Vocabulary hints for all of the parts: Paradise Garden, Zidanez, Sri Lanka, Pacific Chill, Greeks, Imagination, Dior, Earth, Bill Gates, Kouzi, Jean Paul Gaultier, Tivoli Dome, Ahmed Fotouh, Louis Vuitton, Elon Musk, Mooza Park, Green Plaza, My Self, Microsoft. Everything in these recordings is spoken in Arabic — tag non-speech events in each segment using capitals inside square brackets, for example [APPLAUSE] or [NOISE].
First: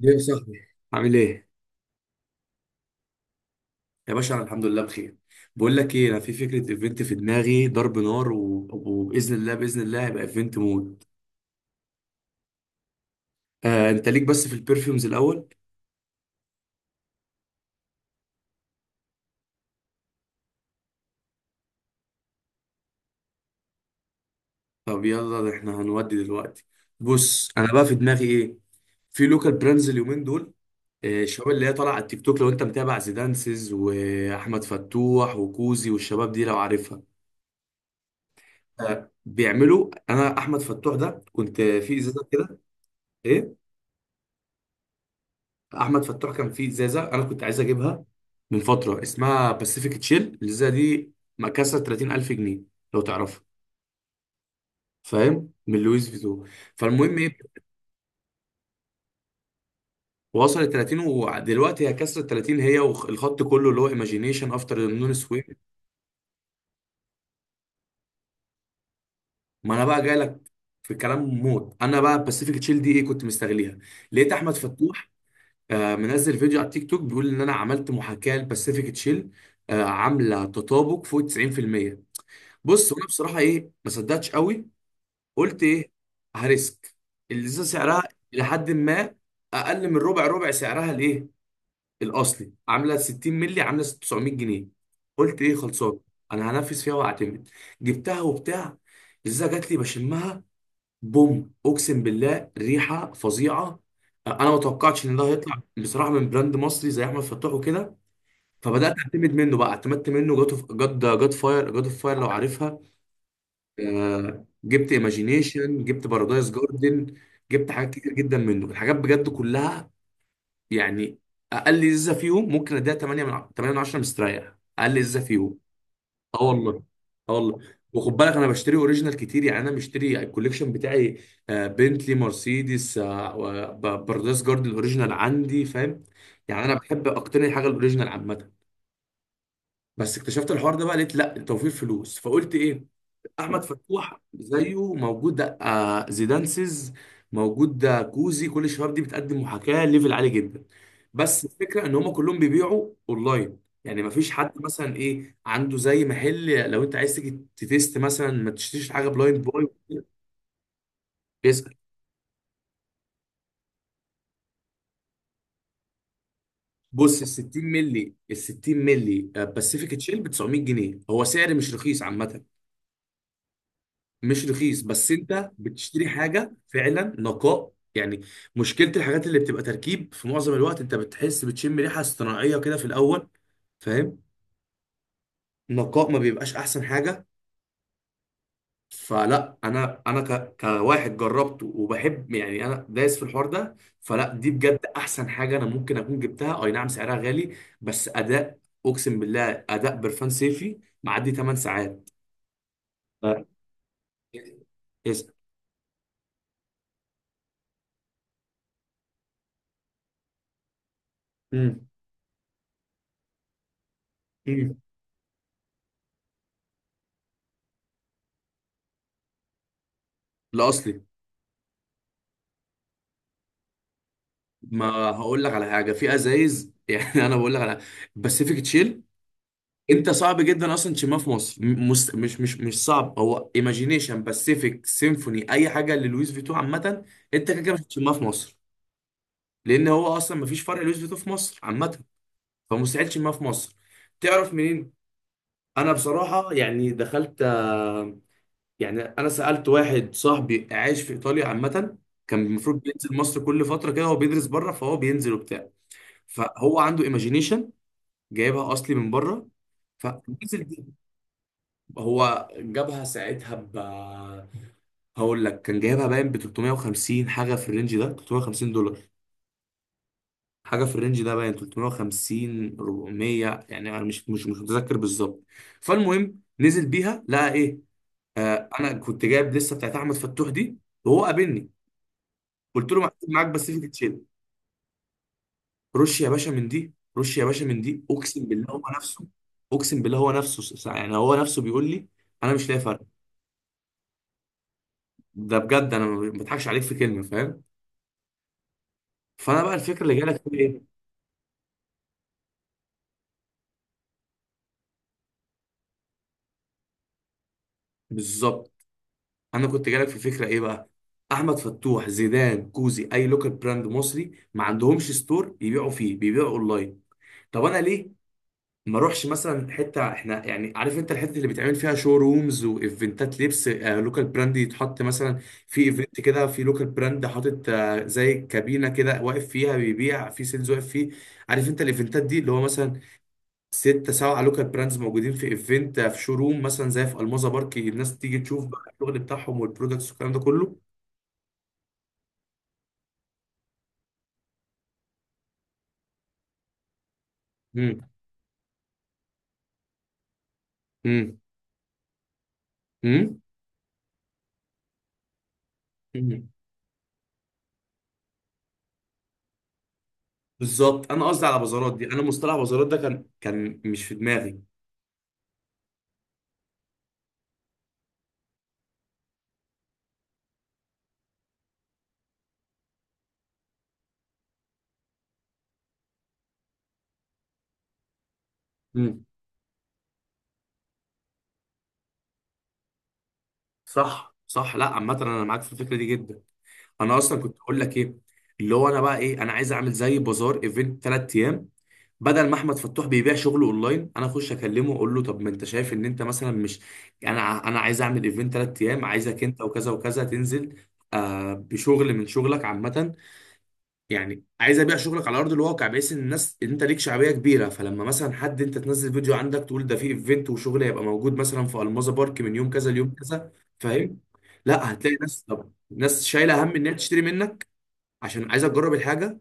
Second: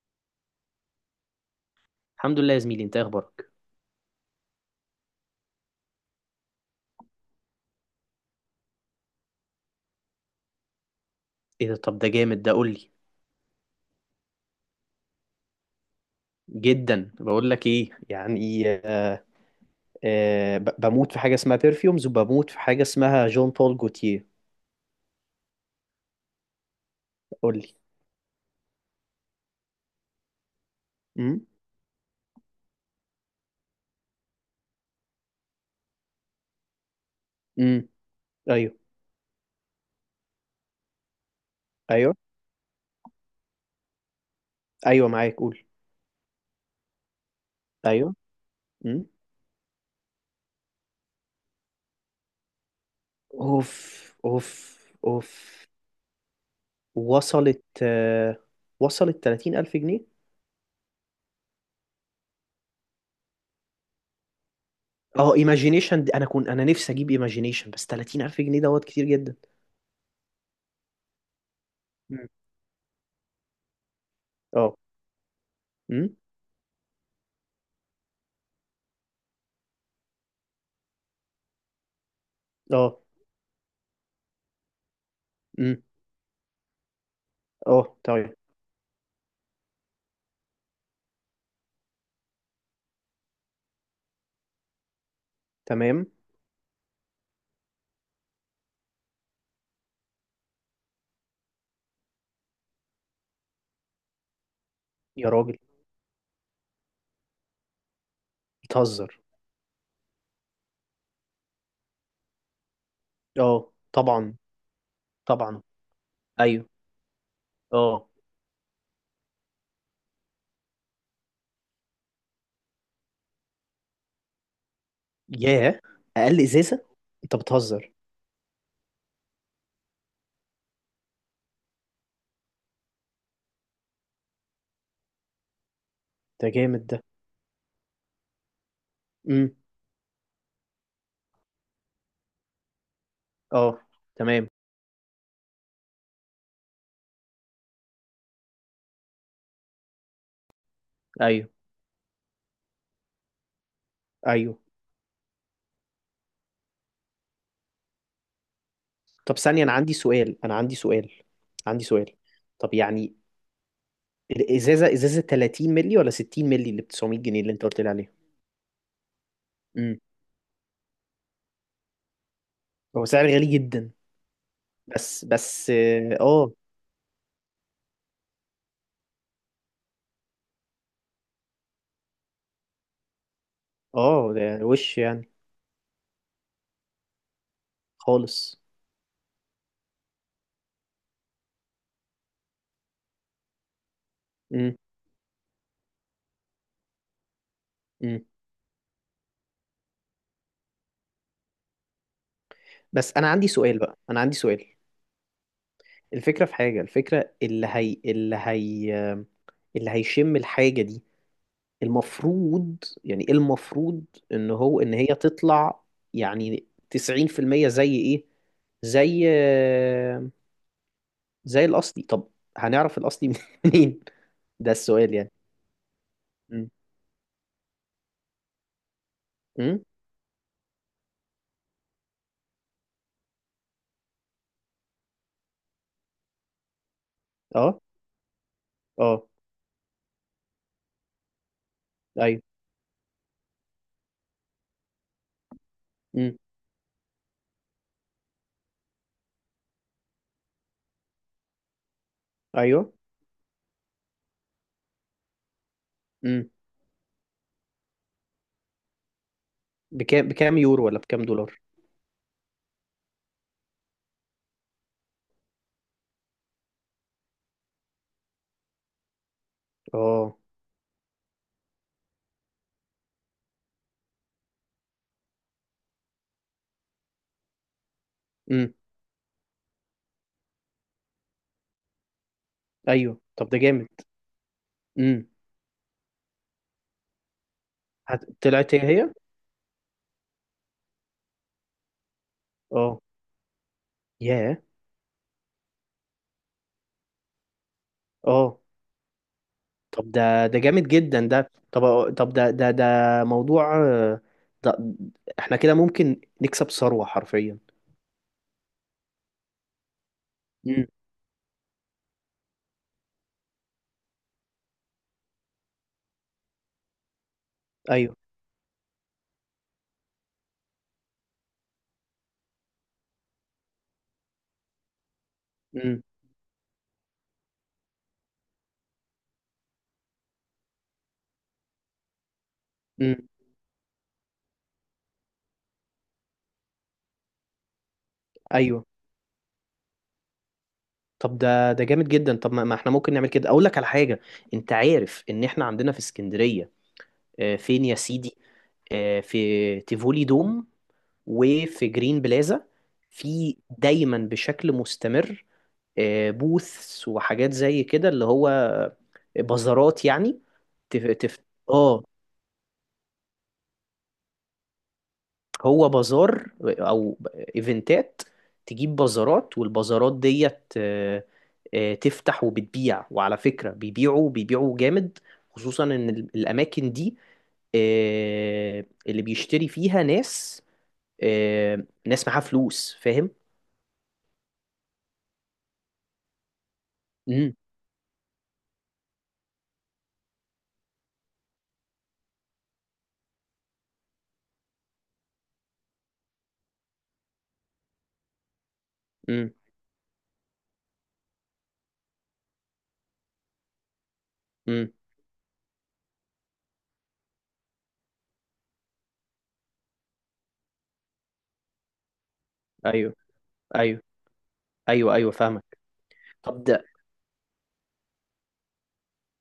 ليه يا صاحبي عامل ايه؟ الحمد لله يا زميلي، انت ايه اخبارك؟ يا باشا انا الحمد لله بخير. بقول لك ايه، انا في فكره ايفنت في دماغي ضرب نار و- وباذن الله باذن الله هيبقى ايفنت موت. ايه ده؟ طب ده جامد، ده قول لي. آه، انت ليك بس في البرفيومز الاول؟ جدا، بقول لك ايه يعني؟ آه، آه، بموت في حاجه اسمها بيرفيومز، وبموت في حاجه اسمها جون بول جوتيه. طب يلا، ده احنا هنودي دلوقتي. بص، قول انا لي. بقى في دماغي ايه؟ في لوكال براندز اليومين دول، آه، امم. الشباب اللي هي طالعه على التيك توك، لو انت متابع زيدانسز واحمد فتوح وكوزي والشباب دي لو عارفها. امم. ايوه. آه، بيعملوا، انا احمد فتوح ده كنت في ايوه. ازازه كده. ايه، ايوه معاك، قول. احمد فتوح كان في ازازه، انا كنت عايز اجيبها ايوه. من فتره، امم. اسمها باسيفيك تشيل، الازازه دي مكسره 30,000 جنيه لو تعرفها، اوف. اوف. اوف. فاهم، من لويس فيتو. فالمهم ايه، وصلت؟ آه، وصلت 30000 جنيه. وصلت 30، ودلوقتي هي كسرت 30 هي والخط كله اللي هو ايماجينيشن افتر نون اه، سويم. ايماجينيشن دي انا كنت، انا نفسي اجيب ايماجينيشن، بس 30000 جنيه دوت كتير جدا. ما انا بقى جاي لك في كلام موت. انا بقى مم. باسيفيك تشيل دي ايه، كنت مستغليها، لقيت احمد اه. فتوح آه، امم. منزل فيديو على التيك توك بيقول ان انا عملت محاكاه لباسيفيك تشيل، آه، عامله تطابق فوق 90%. بص، اه. وانا بصراحه، ايه، ما صدقتش قوي. قلت امم. ايه، هريسك، اللي اه. سعرها طيب. الى حد ما اقل من ربع ربع سعرها، الايه، الاصلي، عامله 60 مللي عامله 900 جنيه. قلت ايه، خلصان، تمام. انا هنفذ فيها واعتمد. جبتها وبتاع، الازازه جات لي، بشمها، بوم، اقسم بالله ريحه فظيعه. انا ما توقعتش ان ده يا راجل، هيطلع بصراحه من براند مصري زي احمد فتوح وكده. فبدات بتهزر. اعتمد منه بقى، اعتمدت منه جاد جاد جاد فاير، جاد اوف فاير لو عارفها. اه طبعا. آه، جبت طبعا. ايماجينيشن، جبت بارادايس ايوه. جاردن، جبت حاجات اه. كتير جدا منه، الحاجات بجد كلها يعني اقل ازازه فيهم ممكن اديها 8 من 8 من 10 مستريح، اقل ازازه فيهم. ياه. اقل اه والله. ازازه؟ اه انت والله. بتهزر. وخد بالك انا بشتري اوريجينال كتير، يعني انا مشتري الكوليكشن بتاعي، آه، بنتلي، مرسيدس، آه، بارادايس جاردن الاوريجينال عندي، فاهم. ده يعني انا جامد ده. بحب اقتني حاجه الاوريجينال عامه، امم. بس اكتشفت الحوار ده بقى، لقيت لا، توفير فلوس، فقلت ايه، احمد اه. فتوح تمام. زيه موجود، آه، زيدانسز موجود، آه، كوزي، كل الشباب دي بتقدم محاكاه ليفل عالي جدا. بس ايوه. الفكره ان هم كلهم بيبيعوا اونلاين، يعني ما فيش حد ايوه. مثلا، ايه، عنده زي محل، لو انت عايز تيجي تتست مثلا، ما تشتريش حاجه طب بلايند ثانيه، باي. انا عندي سؤال، انا عندي سؤال. بيسأل. عندي سؤال، طب يعني الازازه، ازازه 30 مللي ولا 60 مللي اللي ب 900 بص، ال جنيه اللي انت 60 قلت لي عليها؟ مللي، ال 60 مللي باسيفيك امم. تشيل ب 900 جنيه، هو سعر مش رخيص عامه. هو سعر غالي جدا. مش رخيص، بس بس انت بس. بتشتري اه. حاجه فعلا نقاء يعني. مشكله الحاجات اللي بتبقى تركيب في معظم الوقت انت بتحس بتشم ريحه اصطناعيه كده في الاول، فاهم. اه ده وش يعني؟ نقاء ما بيبقاش احسن حاجه. خالص. فلا، انا كواحد جربته وبحب يعني، انا دايس في الحوار ده، فلا دي امم. بجد احسن حاجه انا ممكن اكون جبتها، اي نعم سعرها غالي، بس امم. اداء، اقسم بالله اداء برفان صيفي معدي 8 ساعات. بس انا ف- عندي سؤال بقى، انا عندي سؤال. اسأل. الفكرة في حاجة، الفكرة اللي هي اللي هي اللي هيشم الحاجة دي، امم المفروض، يعني إيه المفروض ان امم هو، ان هي تطلع يعني 90% زي ايه؟ زي، لا، اصلي، زي الاصلي. طب هنعرف الاصلي [LAUGHS] منين؟ ده ما السؤال يعني. هقول لك على حاجه في امم. ازايز [LAUGHS] يعني انا بقول لك على باسيفيك تشيل، امم. انت صعب جدا اصلا تشمها في مصر، مش صعب. هو ايماجينيشن، باسيفيك، سيمفوني، اي حاجه للويس فيتو عامه انت كده كده اه. مش هتشمها في مصر، اه. لان هو اصلا مفيش فرق لويس فيتو في مصر عامه، ايوه. فمستحيل تشمها في مصر. تعرف منين؟ انا امم. بصراحه يعني دخلت، آه، يعني انا سالت واحد صاحبي عايش في ايطاليا عامه، كان المفروض ايوه. بينزل مصر كل فتره كده، هو بيدرس بره فهو بينزل وبتاع، امم. فهو عنده ايماجينيشن جايبها اصلي من بره، بكام، بكام فنزل يورو دي، ولا بكام دولار؟ هو جابها ساعتها ب، هقول لك، كان جايبها باين ب 350 حاجه في الرينج ده، 350 دولار اه. حاجه في الرينج ده، باين 350 400، يعني انا مش متذكر بالظبط. فالمهم، نزل بيها، لقى ايه، آه، امم. انا كنت جايب لسه بتاعت احمد فتوح دي، وهو قابلني، قلت له معاك، ايوه. معاك طب ده جامد. باسيفيك تشيل، امم. رش يا باشا من دي، رش يا باشا من دي، اقسم بالله طلعت هي هو هي. نفسه، اقسم بالله هو نفسه، يعني هو نفسه بيقول لي انا مش لاقي فرق. اه. ياه. ده بجد انا ما بضحكش عليك في كلمه، فاهم. اه. فانا بقى الفكره طب اللي جالك ده، في ده ايه، جامد جدا ده. طب طب ده ده موضوع، آه، ده احنا كده ممكن نكسب ثروة حرفيا. بالظبط، انا كنت جالك في فكره ايه امم. بقى، احمد فتوح، زيدان، كوزي، اي لوكال براند مصري ما عندهمش ستور يبيعوا فيه، بيبيعوا اونلاين. طب انا ليه ايوه. ما اروحش مثلا حته، احنا يعني عارف انت الحته اللي بيتعمل فيها شو رومز وايفنتات لبس، آه، لوكال براند يتحط مثلا في امم. ايفنت كده، في لوكال براند حاطط، آه، زي كابينه كده، واقف فيها بيبيع في سيلز، واقف فيه، عارف انت الايفنتات دي اللي هو مثلا امم. ستة سبعة لوكال براندز موجودين في ايفنت، في شوروم مثلا زي في الموزة بارك، الناس تيجي تشوف بقى ايوه. الشغل بتاعهم، والبرودكتس، والكلام ده كله. طب ده، ده جامد جدا. طب ما ما احنا ممكن نعمل كده. اقول لك على حاجة، انت عارف ان احنا عندنا في اسكندرية، آه، فين يا مم. سيدي، آه، في تيفولي دوم، مم. وفي جرين بلازا، مم. في دايما بشكل مستمر، آه، مم. بوثس وحاجات زي كده، اللي هو بازارات يعني. تف... بالظبط، انا تف... قصدي على بازارات دي، اه، انا مصطلح بازارات ده كان مش في دماغي. هو بازار او ايفنتات، تجيب بازارات، والبازارات ديت، آه، آه، تفتح وبتبيع. وعلى فكرة بيبيعوا، بيبيعوا جامد، خصوصا ان الاماكن دي، آه، اللي مم. بيشتري فيها ناس، آه، ناس معاها فلوس، فاهم؟ صح، صح، لا عامة انا معاك في الفكرة دي جدا. انا اصلا امم. كنت اقول لك ايه، اللي هو انا بقى ايه، انا عايز اعمل زي بازار، ايفنت 3 ايام، بدل ما احمد فتوح بيبيع شغله اونلاين، انا اخش اكلمه، اقول له طب ما انت شايف ان انت مثلا مش، انا عايز اعمل ايفنت 3 ايام، عايزك امم. انت وكذا وكذا تنزل، آه، بشغل من شغلك عامه، يعني عايز امم. ابيع شغلك على ارض الواقع، بحيث ان الناس، ان انت ليك شعبيه كبيره، فلما مثلا، حد انت تنزل فيديو عندك تقول ده في ايفنت وشغل هيبقى موجود مثلا في الماظه بارك من يوم كذا ليوم ايوه. كذا، ايوه. فاهم. لا، ايوه. هتلاقي ايوه ناس، فاهمك. طب ناس طب شايله هم ده، ان هي تشتري منك، عشان عايزه تجرب الحاجه.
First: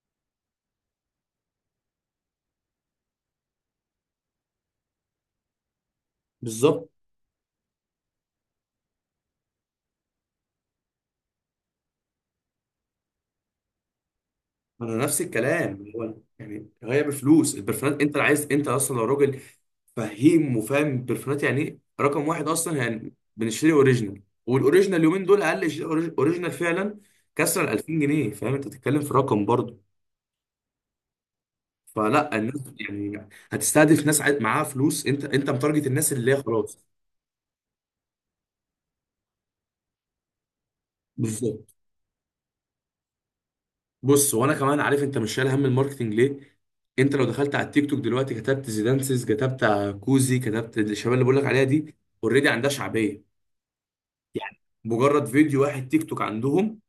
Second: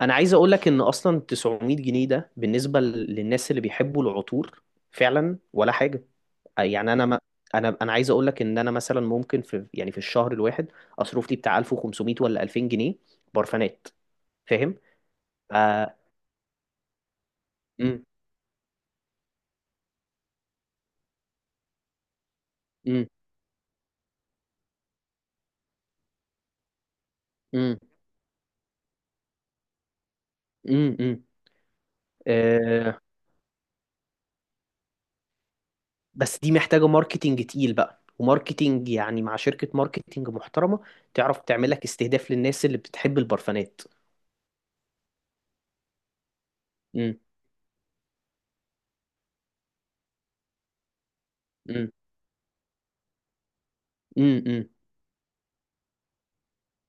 انا عايز اقول لك ان اصلا 900 جنيه ده بالنسبه للناس اللي بيحبوا العطور فعلا ولا حاجه. بالظبط، يعني انا ما، انا انا عايز اقول لك ان انا مثلا ممكن في، يعني في الشهر الواحد اصرف لي بتاع 1500 ولا 2000 جنيه برفانات، فاهم؟ انا نفس الكلام، آه. هو يعني هي بفلوس البرفانات، امم. انت عايز، انت اصلا لو راجل فهيم وفاهم برفانات يعني، ايه، رقم واحد اصلا امم. يعني بنشتري اوريجينال، والاوريجينال اليومين دول اقل شيء اوريجينال فعلا كسر ال 2000 جنيه، فاهم، انت بتتكلم في رقم برضه، امم. امم. فلا الناس آه. يعني هتستهدف ناس معاها فلوس، انت متارجت الناس اللي بس هي دي خلاص. محتاجه ماركتينج تقيل بقى، وماركتينج يعني مع شركه ماركتينج محترمه تعرف تعمل بالظبط، لك استهداف للناس اللي بتحب البرفانات. بص، وانا كمان عارف انت مش شايل هم الماركتنج ليه، انت امم. لو دخلت على التيك توك دلوقتي كتبت زيدانسز، كتبت كوزي، كتبت الشباب اللي بقول لك عليها امم. دي، اوريدي عندها شعبيه، يعني امم. مجرد فيديو واحد تيك توك عندهم،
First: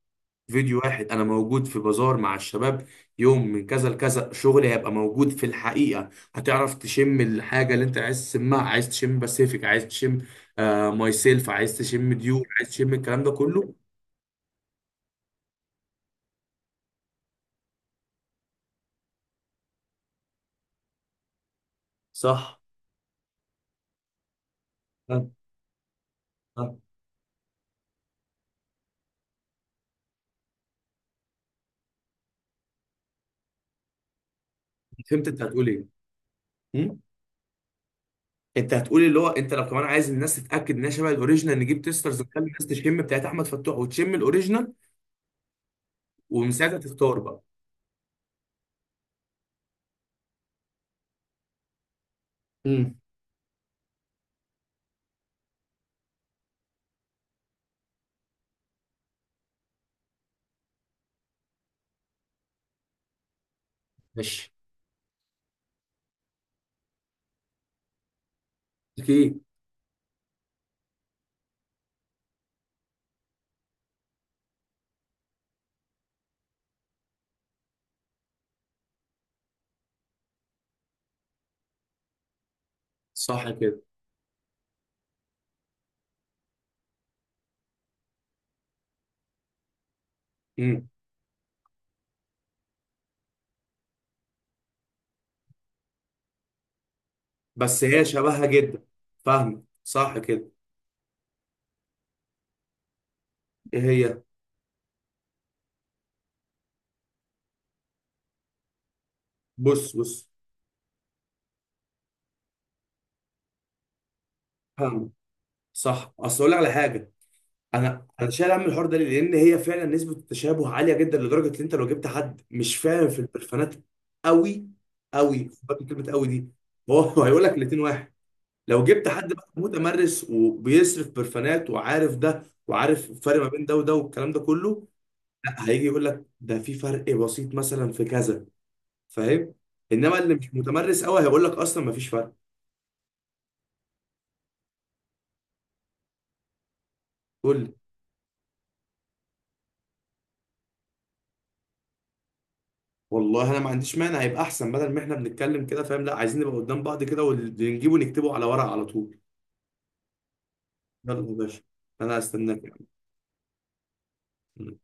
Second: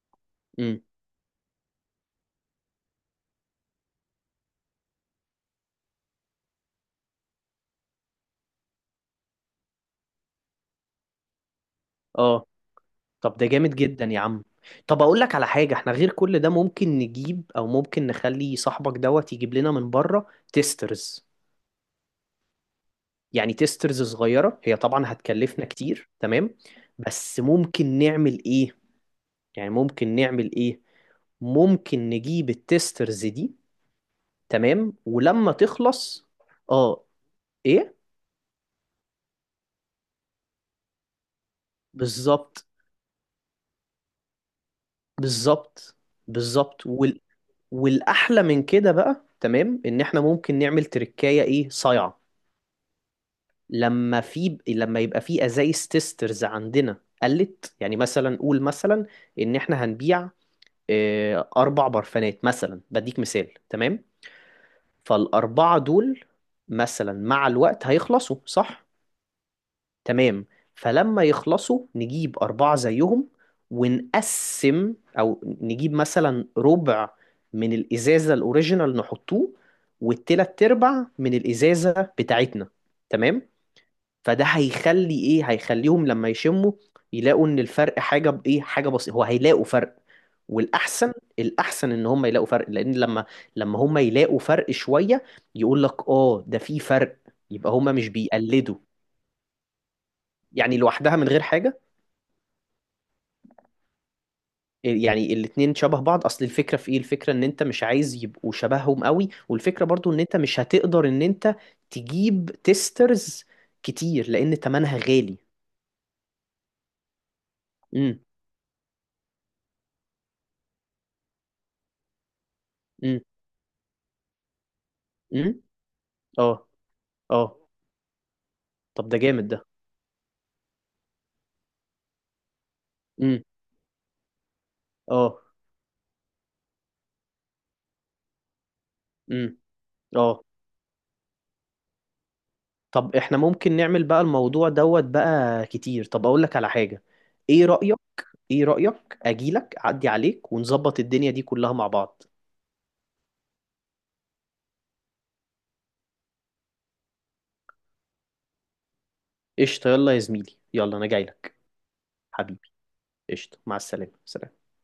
فيديو واحد انا موجود في بازار مع الشباب، يوم من كذا لكذا، شغلي هيبقى موجود في الحقيقه، هتعرف تشم الحاجه اللي انت عايز تشمها، عايز تشم باسيفيك، عايز تشم، آه، ماي سيلف، عايز تشم امم. ديور، عايز تشم الكلام ده طب ده كله. جامد جدا يا عم. طب اقول لك على حاجة، احنا غير كل ده ممكن نجيب، او ممكن نخلي صاحبك دوت يجيب لنا من بره تيسترز. صح. يعني تيسترز صغيرة، هي طبعا آه، هتكلفنا كتير، تمام، آه. بس ممكن نعمل ايه؟ يعني ممكن نعمل ايه؟ ممكن نجيب التيسترز دي، تمام، فهمت انت ولما هتقول ايه، تخلص. م؟ اه. ايه. انت هتقول اللي هو انت لو كمان عايز الناس تتاكد انها شبه الاوريجينال، نجيب تيسترز، نخلي الناس بالظبط. تشم بتاعت احمد فتوح وتشم الاوريجينال، بالظبط. ومن ساعتها بالظبط. تختار وال... بقى. والاحلى من كده بقى، تمام، ان احنا ممكن نعمل تركاية ايه صايعة. امم. لما في، لما يبقى في ازايز تيسترز عندنا، قلت يعني مثلا، قول مثلا ان احنا هنبيع، آه، اربع برفانات مثلا، بديك مثال، تمام. ماشي. فالاربعه دول مثلا مع الوقت هيخلصوا، صح؟ اكيد. تمام. فلما يخلصوا نجيب اربعه زيهم، ونقسم، او نجيب مثلا ربع من الازازه الاوريجينال نحطوه، والتلات ارباع من الازازه بتاعتنا، صح تمام. كده. فده هيخلي ايه، هيخليهم لما يشموا يلاقوا ان الفرق حاجه بايه، حاجه بسيطه. هو هيلاقوا فرق، امم. والاحسن، الاحسن ان هم يلاقوا فرق، لان لما، لما يلاقوا فرق شويه، يقول لك اه ده في فرق، يبقى بس هم هي مش شبهها بيقلدوا. جدا، فاهمه، صح كده. يعني لوحدها من غير حاجه، ايه هي؟ يعني الاتنين شبه بعض. اصل الفكره في ايه؟ الفكره ان انت مش عايز يبقوا شبههم قوي. والفكره بص، برضو ان بص، انت مش هتقدر ان انت تجيب تيسترز كتير لان تمنها فاهمه، غالي. صح. اصل اقول لك على حاجه، انا امم. انا شايل هم الحوار ده ليه؟ لان هي فعلا نسبه التشابه عاليه جدا، لدرجه ان انت لو جبت حد مش فاهم في امم. البرفانات قوي، قوي امم. خد بالك من كلمه قوي دي، اه. هو [LAUGHS] هو هيقول لك اه. الاتنين واحد. لو جبت طب ده حد بقى جامد ده. متمرس وبيصرف برفانات، وعارف ده وعارف الفرق امم. ما بين ده وده والكلام ده كله، اه. لا، هيجي يقول لك ده في فرق بسيط مثلا في كذا، امم. فاهم. انما اه. اللي مش متمرس قوي هيقول لك اصلا ما فيش فرق. طب احنا ممكن نعمل بقى الموضوع دوت بقى كتير. طب اقول لك على حاجة، قول ايه لي. رأيك، ايه رأيك اجيلك اعدي عليك ونظبط الدنيا دي كلها مع بعض؟ والله انا ما عنديش مانع، يبقى احسن بدل ما احنا بنتكلم كده فاهم، لا، عايزين نبقى قدام بعض كده، واللي نجيبه نكتبه على ورق على طول. قشطة، يلا يا زميلي، يلا انا يلا يا جايلك. باشا، انا هستناك. حبيبي، قشطة، مع السلامة، سلام. يعني